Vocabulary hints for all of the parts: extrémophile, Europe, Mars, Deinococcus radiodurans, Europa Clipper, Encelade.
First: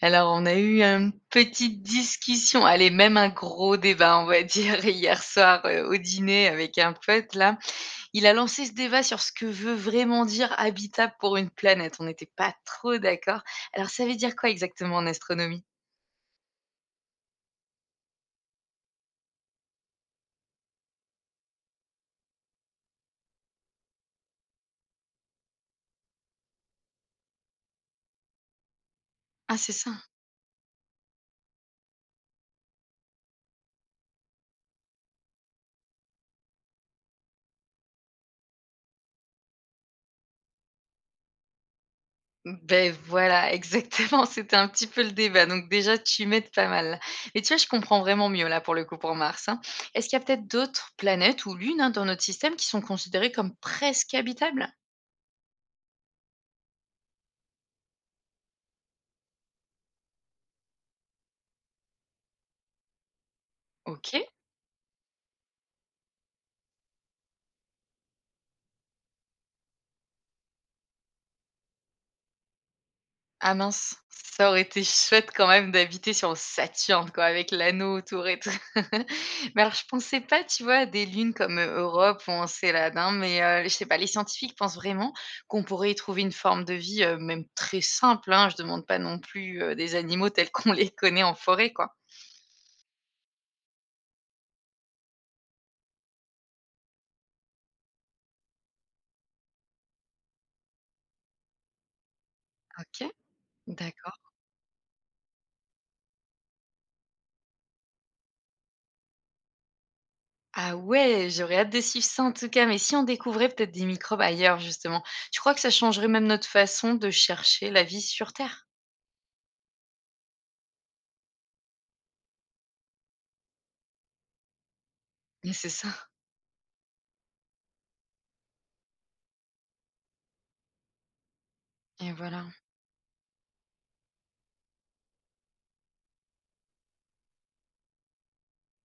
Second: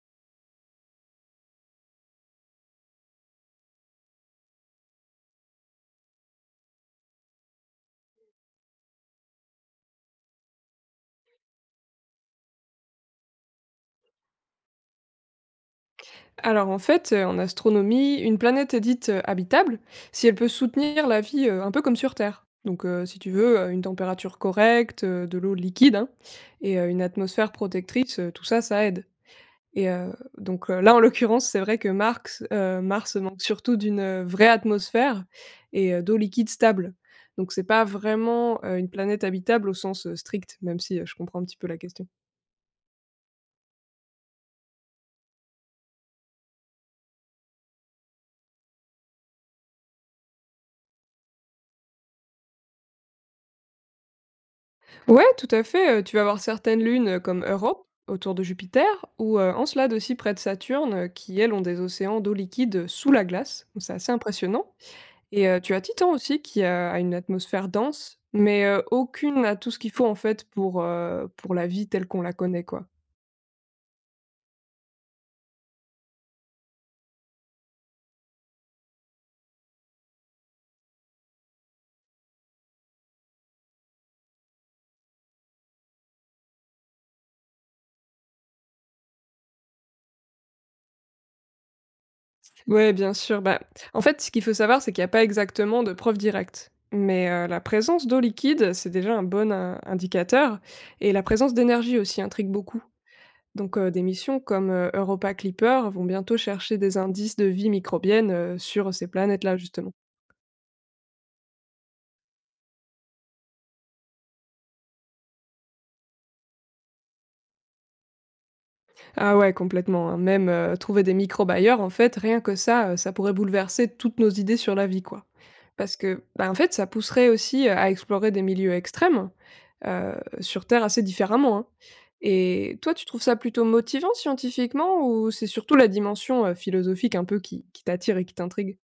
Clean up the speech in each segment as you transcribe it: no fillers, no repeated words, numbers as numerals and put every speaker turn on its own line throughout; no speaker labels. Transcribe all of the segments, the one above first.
Alors, on a eu une petite discussion, allez, même un gros débat, on va dire, hier soir, au dîner avec un pote là. Il a lancé ce débat sur ce que veut vraiment dire habitable pour une planète. On n'était pas trop d'accord. Alors, ça veut dire quoi exactement en astronomie?
Alors en fait, en astronomie, une planète est dite, habitable si elle peut soutenir la vie, un peu comme sur Terre. Donc si tu veux, une température correcte, de l'eau liquide, hein, et une atmosphère protectrice, tout ça, ça aide.
Ah, c'est
Et
ça?
heu, Là, en l'occurrence, c'est vrai que Marx Mars manque surtout d'une, vraie atmosphère et d'eau liquide stable. Donc c'est pas vraiment, une planète habitable au sens, strict, même si, je comprends un petit peu la question.
Ben voilà, exactement, c'était un petit peu le débat, donc déjà, tu m'aides pas mal. Et tu vois, je comprends vraiment mieux là, pour le coup, pour Mars, hein. Est-ce qu'il y a peut-être d'autres planètes ou lunes, hein, dans notre système qui sont considérées comme presque habitables?
Ouais, tout à fait, tu vas avoir certaines lunes, comme Europe, autour de Jupiter, ou, Encelade aussi près de Saturne, qui elles ont des océans d'eau liquide, sous la glace, donc c'est assez
OK.
impressionnant. Et tu as Titan aussi qui a une atmosphère dense, mais, aucune n'a tout ce qu'il faut en fait pour la vie telle qu'on la connaît, quoi.
Ah mince, ça aurait été chouette quand même d'habiter sur Saturne quoi, avec l'anneau autour et tout. Mais alors je pensais pas, tu vois, à des lunes comme, Europe ou Encelade, hein, mais, je sais pas, les scientifiques pensent vraiment qu'on pourrait y trouver une forme de vie, même très simple, hein. Je demande pas non plus, des animaux tels qu'on les connaît en forêt, quoi.
Ouais, bien sûr, bah, en fait, ce qu'il faut savoir, c'est qu'il y a pas exactement de preuves directes, mais, la présence d'eau liquide, c'est déjà un bon in indicateur et la présence d'énergie aussi intrigue beaucoup.
OK,
Donc, des
d'accord.
missions comme, Europa Clipper vont bientôt chercher des indices de vie microbienne, sur ces planètes-là, justement.
Ah ouais, j'aurais hâte de suivre ça en tout cas, mais si on découvrait peut-être des microbes ailleurs justement, tu crois que ça changerait même notre façon de chercher la vie sur terre?
Ah ouais, complètement, hein, même, trouver des micro-bailleurs, en fait, rien que ça, ça pourrait bouleverser toutes nos idées sur la vie, quoi.
Mais c'est ça
Parce que, bah, en fait, ça pousserait aussi, à explorer des milieux extrêmes, heu, sur Terre assez différemment, hein.
et voilà.
Et toi, tu trouves ça plutôt motivant scientifiquement ou c'est surtout la dimension, philosophique un peu qui t'attire et qui t'intrigue?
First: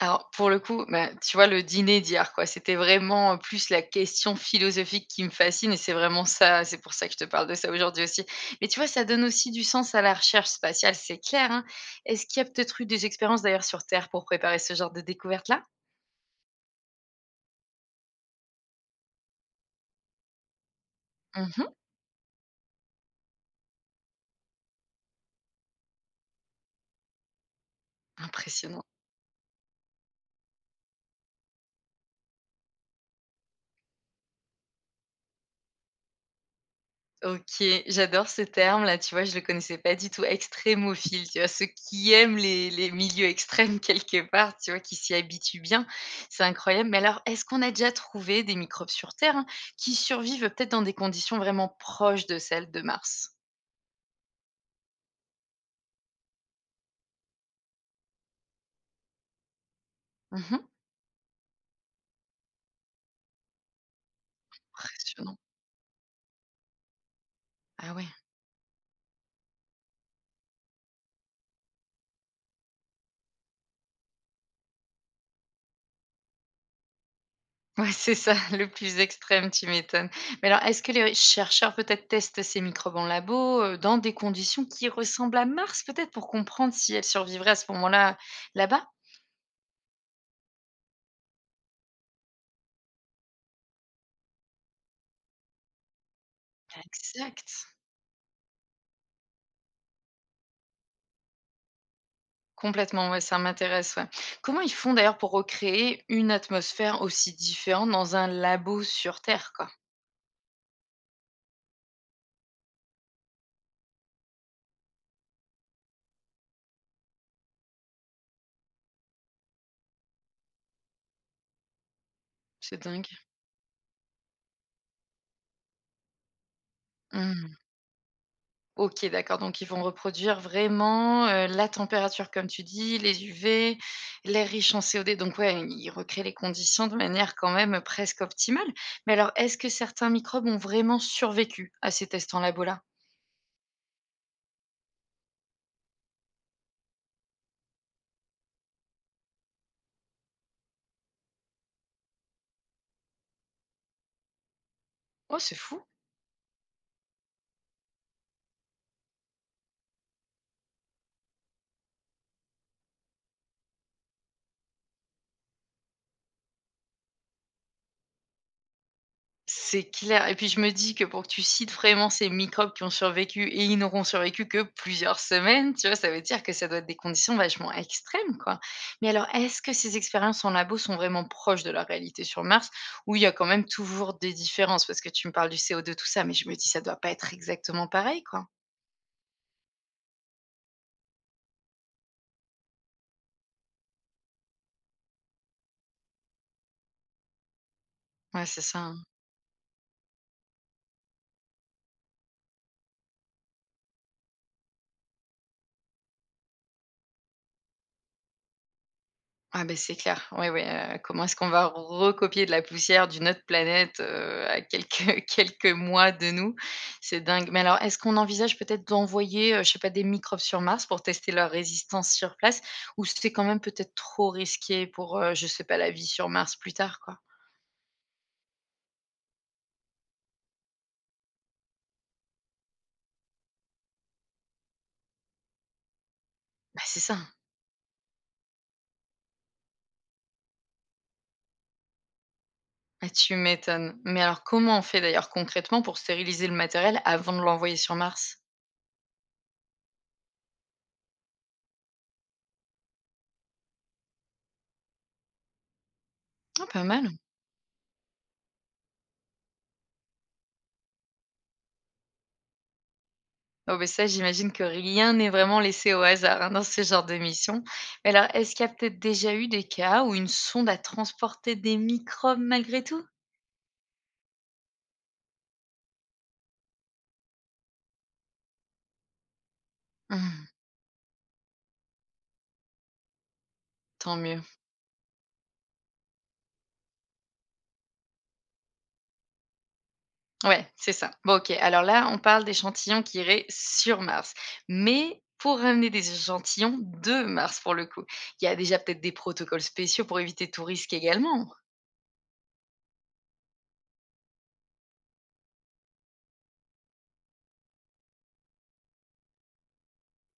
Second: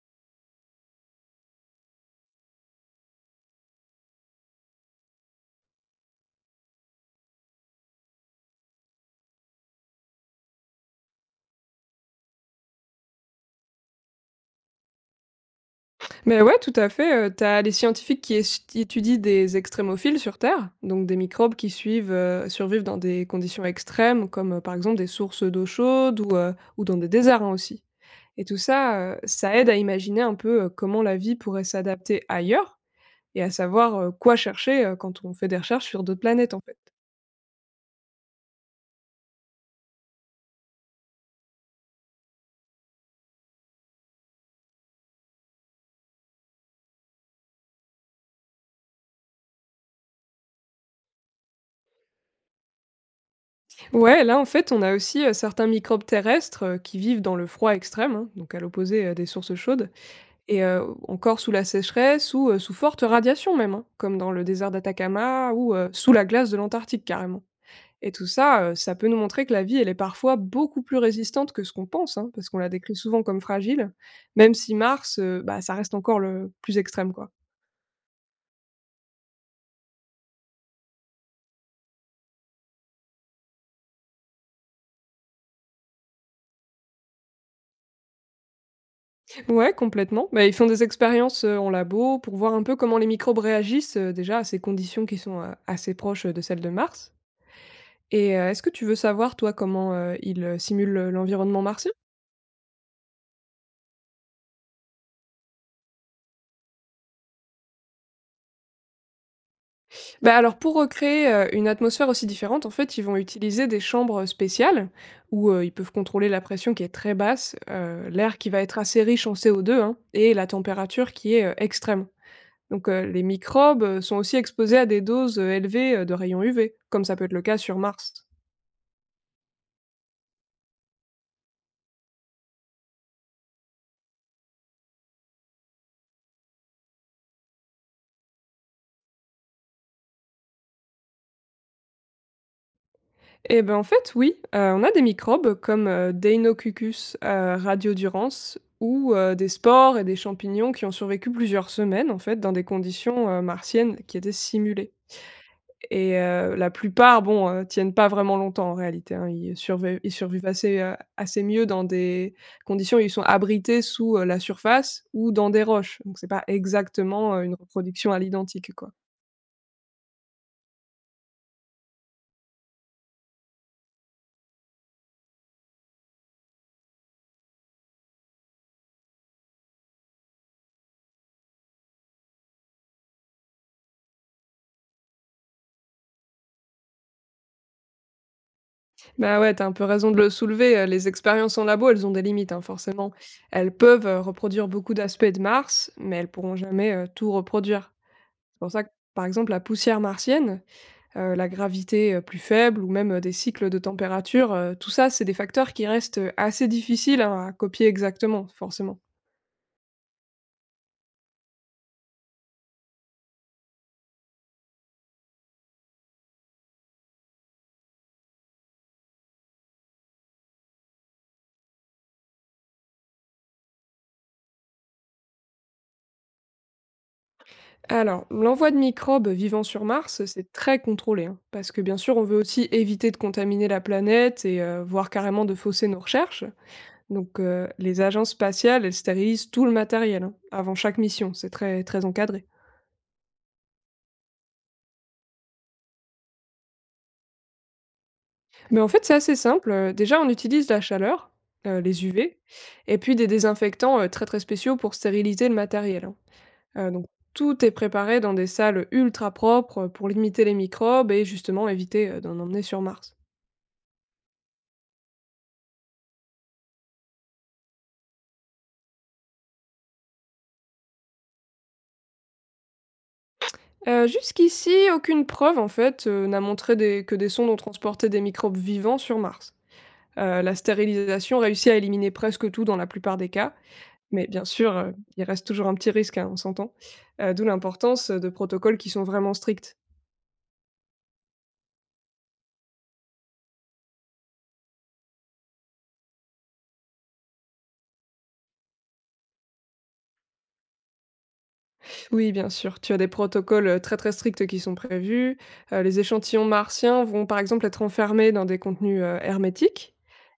Alors pour le coup, bah, tu vois le dîner d'hier quoi, c'était vraiment, plus la question philosophique qui me fascine et c'est vraiment ça, c'est pour ça que je te parle de ça aujourd'hui aussi. Mais tu vois, ça donne aussi du sens à la recherche spatiale, c'est clair, hein. Est-ce qu'il y a peut-être eu des expériences d'ailleurs sur Terre pour préparer ce genre de découverte là?
Mais ouais, tout à fait, tu as les scientifiques qui étudient des extrémophiles sur Terre, donc des microbes qui
Mmh.
suivent, survivent dans des conditions extrêmes comme, par exemple des sources d'eau chaude ou dans des déserts, hein, aussi. Et tout
Impressionnant.
ça, ça aide à imaginer un peu, comment la vie pourrait s'adapter ailleurs et à savoir, quoi chercher, quand on fait des recherches sur d'autres planètes, en fait.
OK, j'adore ce terme-là, tu vois? Je le connaissais pas du tout, extrémophile, tu vois? Ceux qui aiment les milieux extrêmes quelque part, tu vois? Qui s'y habituent bien, c'est incroyable. Mais alors, est-ce qu'on a déjà trouvé des microbes sur Terre, hein, qui survivent peut-être dans des conditions vraiment proches de celles de Mars?
Ouais, là, en fait, on a aussi, certains microbes terrestres, qui vivent dans le froid extrême, hein, donc à l'opposé, des sources chaudes. Et
Mmh.
encore sous la sécheresse ou, sous forte radiation même, hein, comme dans le désert
Impressionnant.
d'Atacama ou, sous la glace de l'Antarctique carrément.
Ah ouais.
Et tout ça, ça peut nous montrer que la vie, elle est parfois beaucoup plus résistante que ce qu'on pense, hein, parce qu'on la décrit souvent comme fragile, même si Mars, bah, ça reste encore le plus extrême, quoi.
Ouais, c'est ça, le plus extrême, tu m'étonnes. Mais alors, est-ce que les chercheurs peut-être testent ces microbes en labo, dans des conditions qui ressemblent à Mars peut-être, pour comprendre si elles survivraient à ce moment-là, là-bas?
Ouais, complètement. Bah, ils font des expériences, en labo pour voir un peu comment les microbes réagissent, déjà à ces conditions qui sont, assez proches, de celles de Mars.
Exact.
Et est-ce que tu veux savoir, toi, comment, ils, simulent, l'environnement martien?
Complètement, ouais, ça m'intéresse, ouais. Comment ils font d'ailleurs pour recréer une atmosphère aussi différente dans un labo sur Terre, quoi?
Bah, alors pour recréer, une atmosphère aussi différente, en fait, ils vont utiliser des chambres spéciales où, ils peuvent contrôler la pression qui est très basse, l'air qui va être assez riche en CO2, hein, et la température qui est, extrême.
C'est
Donc
dingue.
les microbes, sont aussi exposés à des doses, élevées, de rayons UV, comme ça peut être le
Mmh.
cas sur Mars.
OK, d'accord, donc ils vont reproduire vraiment, la température comme tu dis, les UV, l'air riche en CO2, donc ouais, ils recréent les conditions de manière quand même presque optimale. Mais alors, est-ce que certains microbes ont vraiment survécu à ces tests en labo là?
Et ben, en fait, oui, on a des microbes comme, Deinocucus, radiodurans ou, des spores et des champignons qui ont survécu plusieurs semaines, en fait, dans des conditions, martiennes qui étaient simulées.
Oh, c'est fou!
Et la plupart, bon, tiennent pas vraiment longtemps en réalité, hein. Ils survivent assez, assez mieux dans des conditions où ils sont abrités sous, la surface ou dans des roches. Donc c'est pas exactement, une reproduction à l'identique, quoi.
C'est clair et puis je me dis que pour que tu cites vraiment ces microbes qui ont survécu et ils n'auront survécu que plusieurs semaines, tu vois? Ça veut dire que ça doit être des conditions vachement extrêmes, quoi. Mais alors, est-ce que ces expériences en labo sont vraiment proches de la réalité sur Mars ou il y a quand même toujours des différences? Parce que tu me parles du CO2, tout ça, mais je me dis ça doit pas être exactement pareil, quoi.
Bah, ouais, t'as un peu raison de le soulever, les expériences en labo, elles ont des limites, hein, forcément. Elles peuvent, reproduire beaucoup d'aspects de Mars, mais elles pourront jamais, tout reproduire.
Ouais,
C'est
c'est
pour
ça,
ça que,
hein.
par exemple, la poussière martienne, la gravité, plus faible ou même, des cycles de température, tout ça, c'est des facteurs qui restent, assez difficiles, hein, à copier exactement, forcément.
Ah ben c'est clair. Oui oui. Comment est-ce qu'on va recopier de la poussière d'une autre planète, à quelques quelques mois de nous? C'est dingue. Mais alors, est-ce qu'on envisage peut-être d'envoyer, je sais pas, des microbes sur Mars pour tester leur résistance sur place? Ou c'est quand même peut-être trop risqué pour, je sais pas, la vie sur Mars plus tard, quoi?
Alors, l'envoi de microbes vivant sur Mars, c'est très contrôlé, hein, parce que, bien sûr, on veut aussi éviter de contaminer la planète et voire carrément de fausser nos recherches.
Bah, c'est ça.
Donc les agences spatiales, elles stérilisent tout le matériel, hein, avant chaque mission, c'est très très encadré.
Ah, tu m'étonnes. Mais alors, comment on fait d'ailleurs concrètement pour stériliser le matériel avant de l'envoyer sur Mars?
Mais en fait, c'est assez simple, déjà on utilise la chaleur, les UV et puis des désinfectants, très très spéciaux pour stériliser le matériel, hein.
Ah, pas
Donc
mal.
tout est préparé dans des salles ultra propres, pour limiter les microbes et justement éviter, d'en emmener sur Mars.
Oh mais ça, j'imagine que rien n'est vraiment laissé au hasard, hein, dans ce genre de mission. Mais alors, est-ce qu'il y a peut-être déjà eu des cas où une sonde a transporté des microbes malgré tout?
Jusqu'ici, aucune preuve en fait, n'a montré des que des sondes ont transporté des microbes vivants sur Mars.
Hum,
La stérilisation réussit à éliminer presque tout dans la plupart des cas.
tant
Mais
mieux.
bien sûr, il reste toujours un petit risque, hein, on s'entend. D'où l'importance, de protocoles qui sont vraiment stricts.
Ouais, c'est ça. Bon, OK, alors là, on parle d'échantillons qui iraient sur Mars. Mais pour ramener des échantillons de Mars, pour le coup, il y a déjà peut-être des protocoles spéciaux pour éviter tout risque également.
Oui, bien sûr, tu as des protocoles, très, très stricts qui sont prévus. Les échantillons martiens vont, par exemple, être enfermés dans des contenus, hermétiques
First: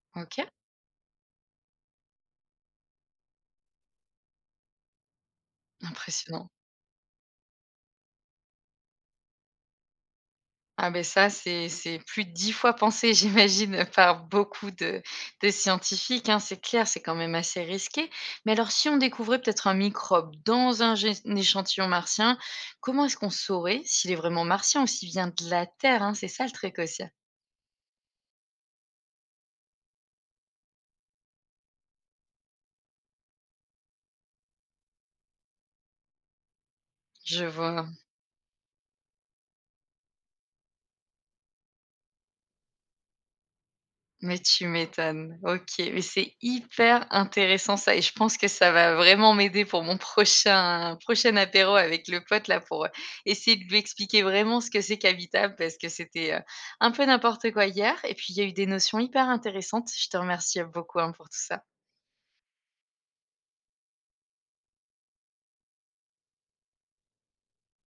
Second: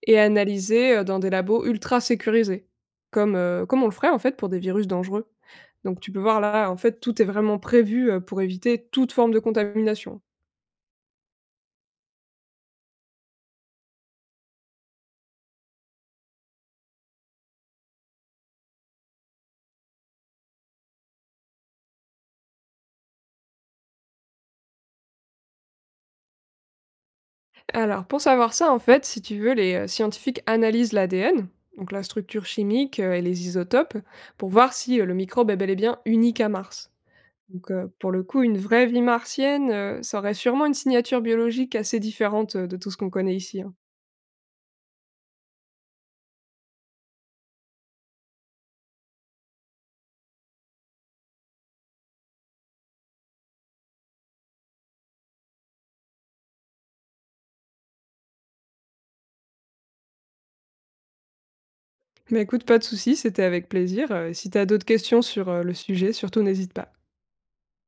et
OK,
analysés, dans des labos ultra sécurisés, comme, comme on le ferait, en fait, pour des virus dangereux. Donc tu peux voir
impressionnant.
là, en fait, tout est vraiment prévu, pour éviter toute forme de contamination.
Ah ben ça, c'est plus de 10 fois pensé, j'imagine, par beaucoup de scientifiques, hein, c'est clair, c'est quand même assez risqué. Mais alors si on découvrait peut-être un microbe dans un gé un échantillon martien, comment est-ce qu'on saurait s'il est vraiment martien ou s'il vient de la Terre, hein? C'est ça le truc aussi.
Alors, pour savoir ça, en fait, si tu veux, les scientifiques analysent l'ADN, donc la structure chimique, et les isotopes, pour voir si le microbe est bel et bien unique à Mars.
Je
Donc,
vois.
pour le coup, une vraie vie martienne, ça aurait sûrement une signature biologique assez différente de tout ce qu'on connaît ici, hein.
Mais tu m'étonnes. OK, mais c'est hyper intéressant ça et je pense que ça va vraiment m'aider pour mon prochain apéro avec le pote là pour, essayer de lui expliquer vraiment ce que c'est qu'habitable parce que c'était, un peu n'importe quoi hier et puis il y a eu des notions hyper intéressantes. Je te remercie beaucoup, hein, pour tout ça.
Mais écoute, pas de souci, c'était avec plaisir. Si tu as d'autres questions sur le sujet, surtout n'hésite pas.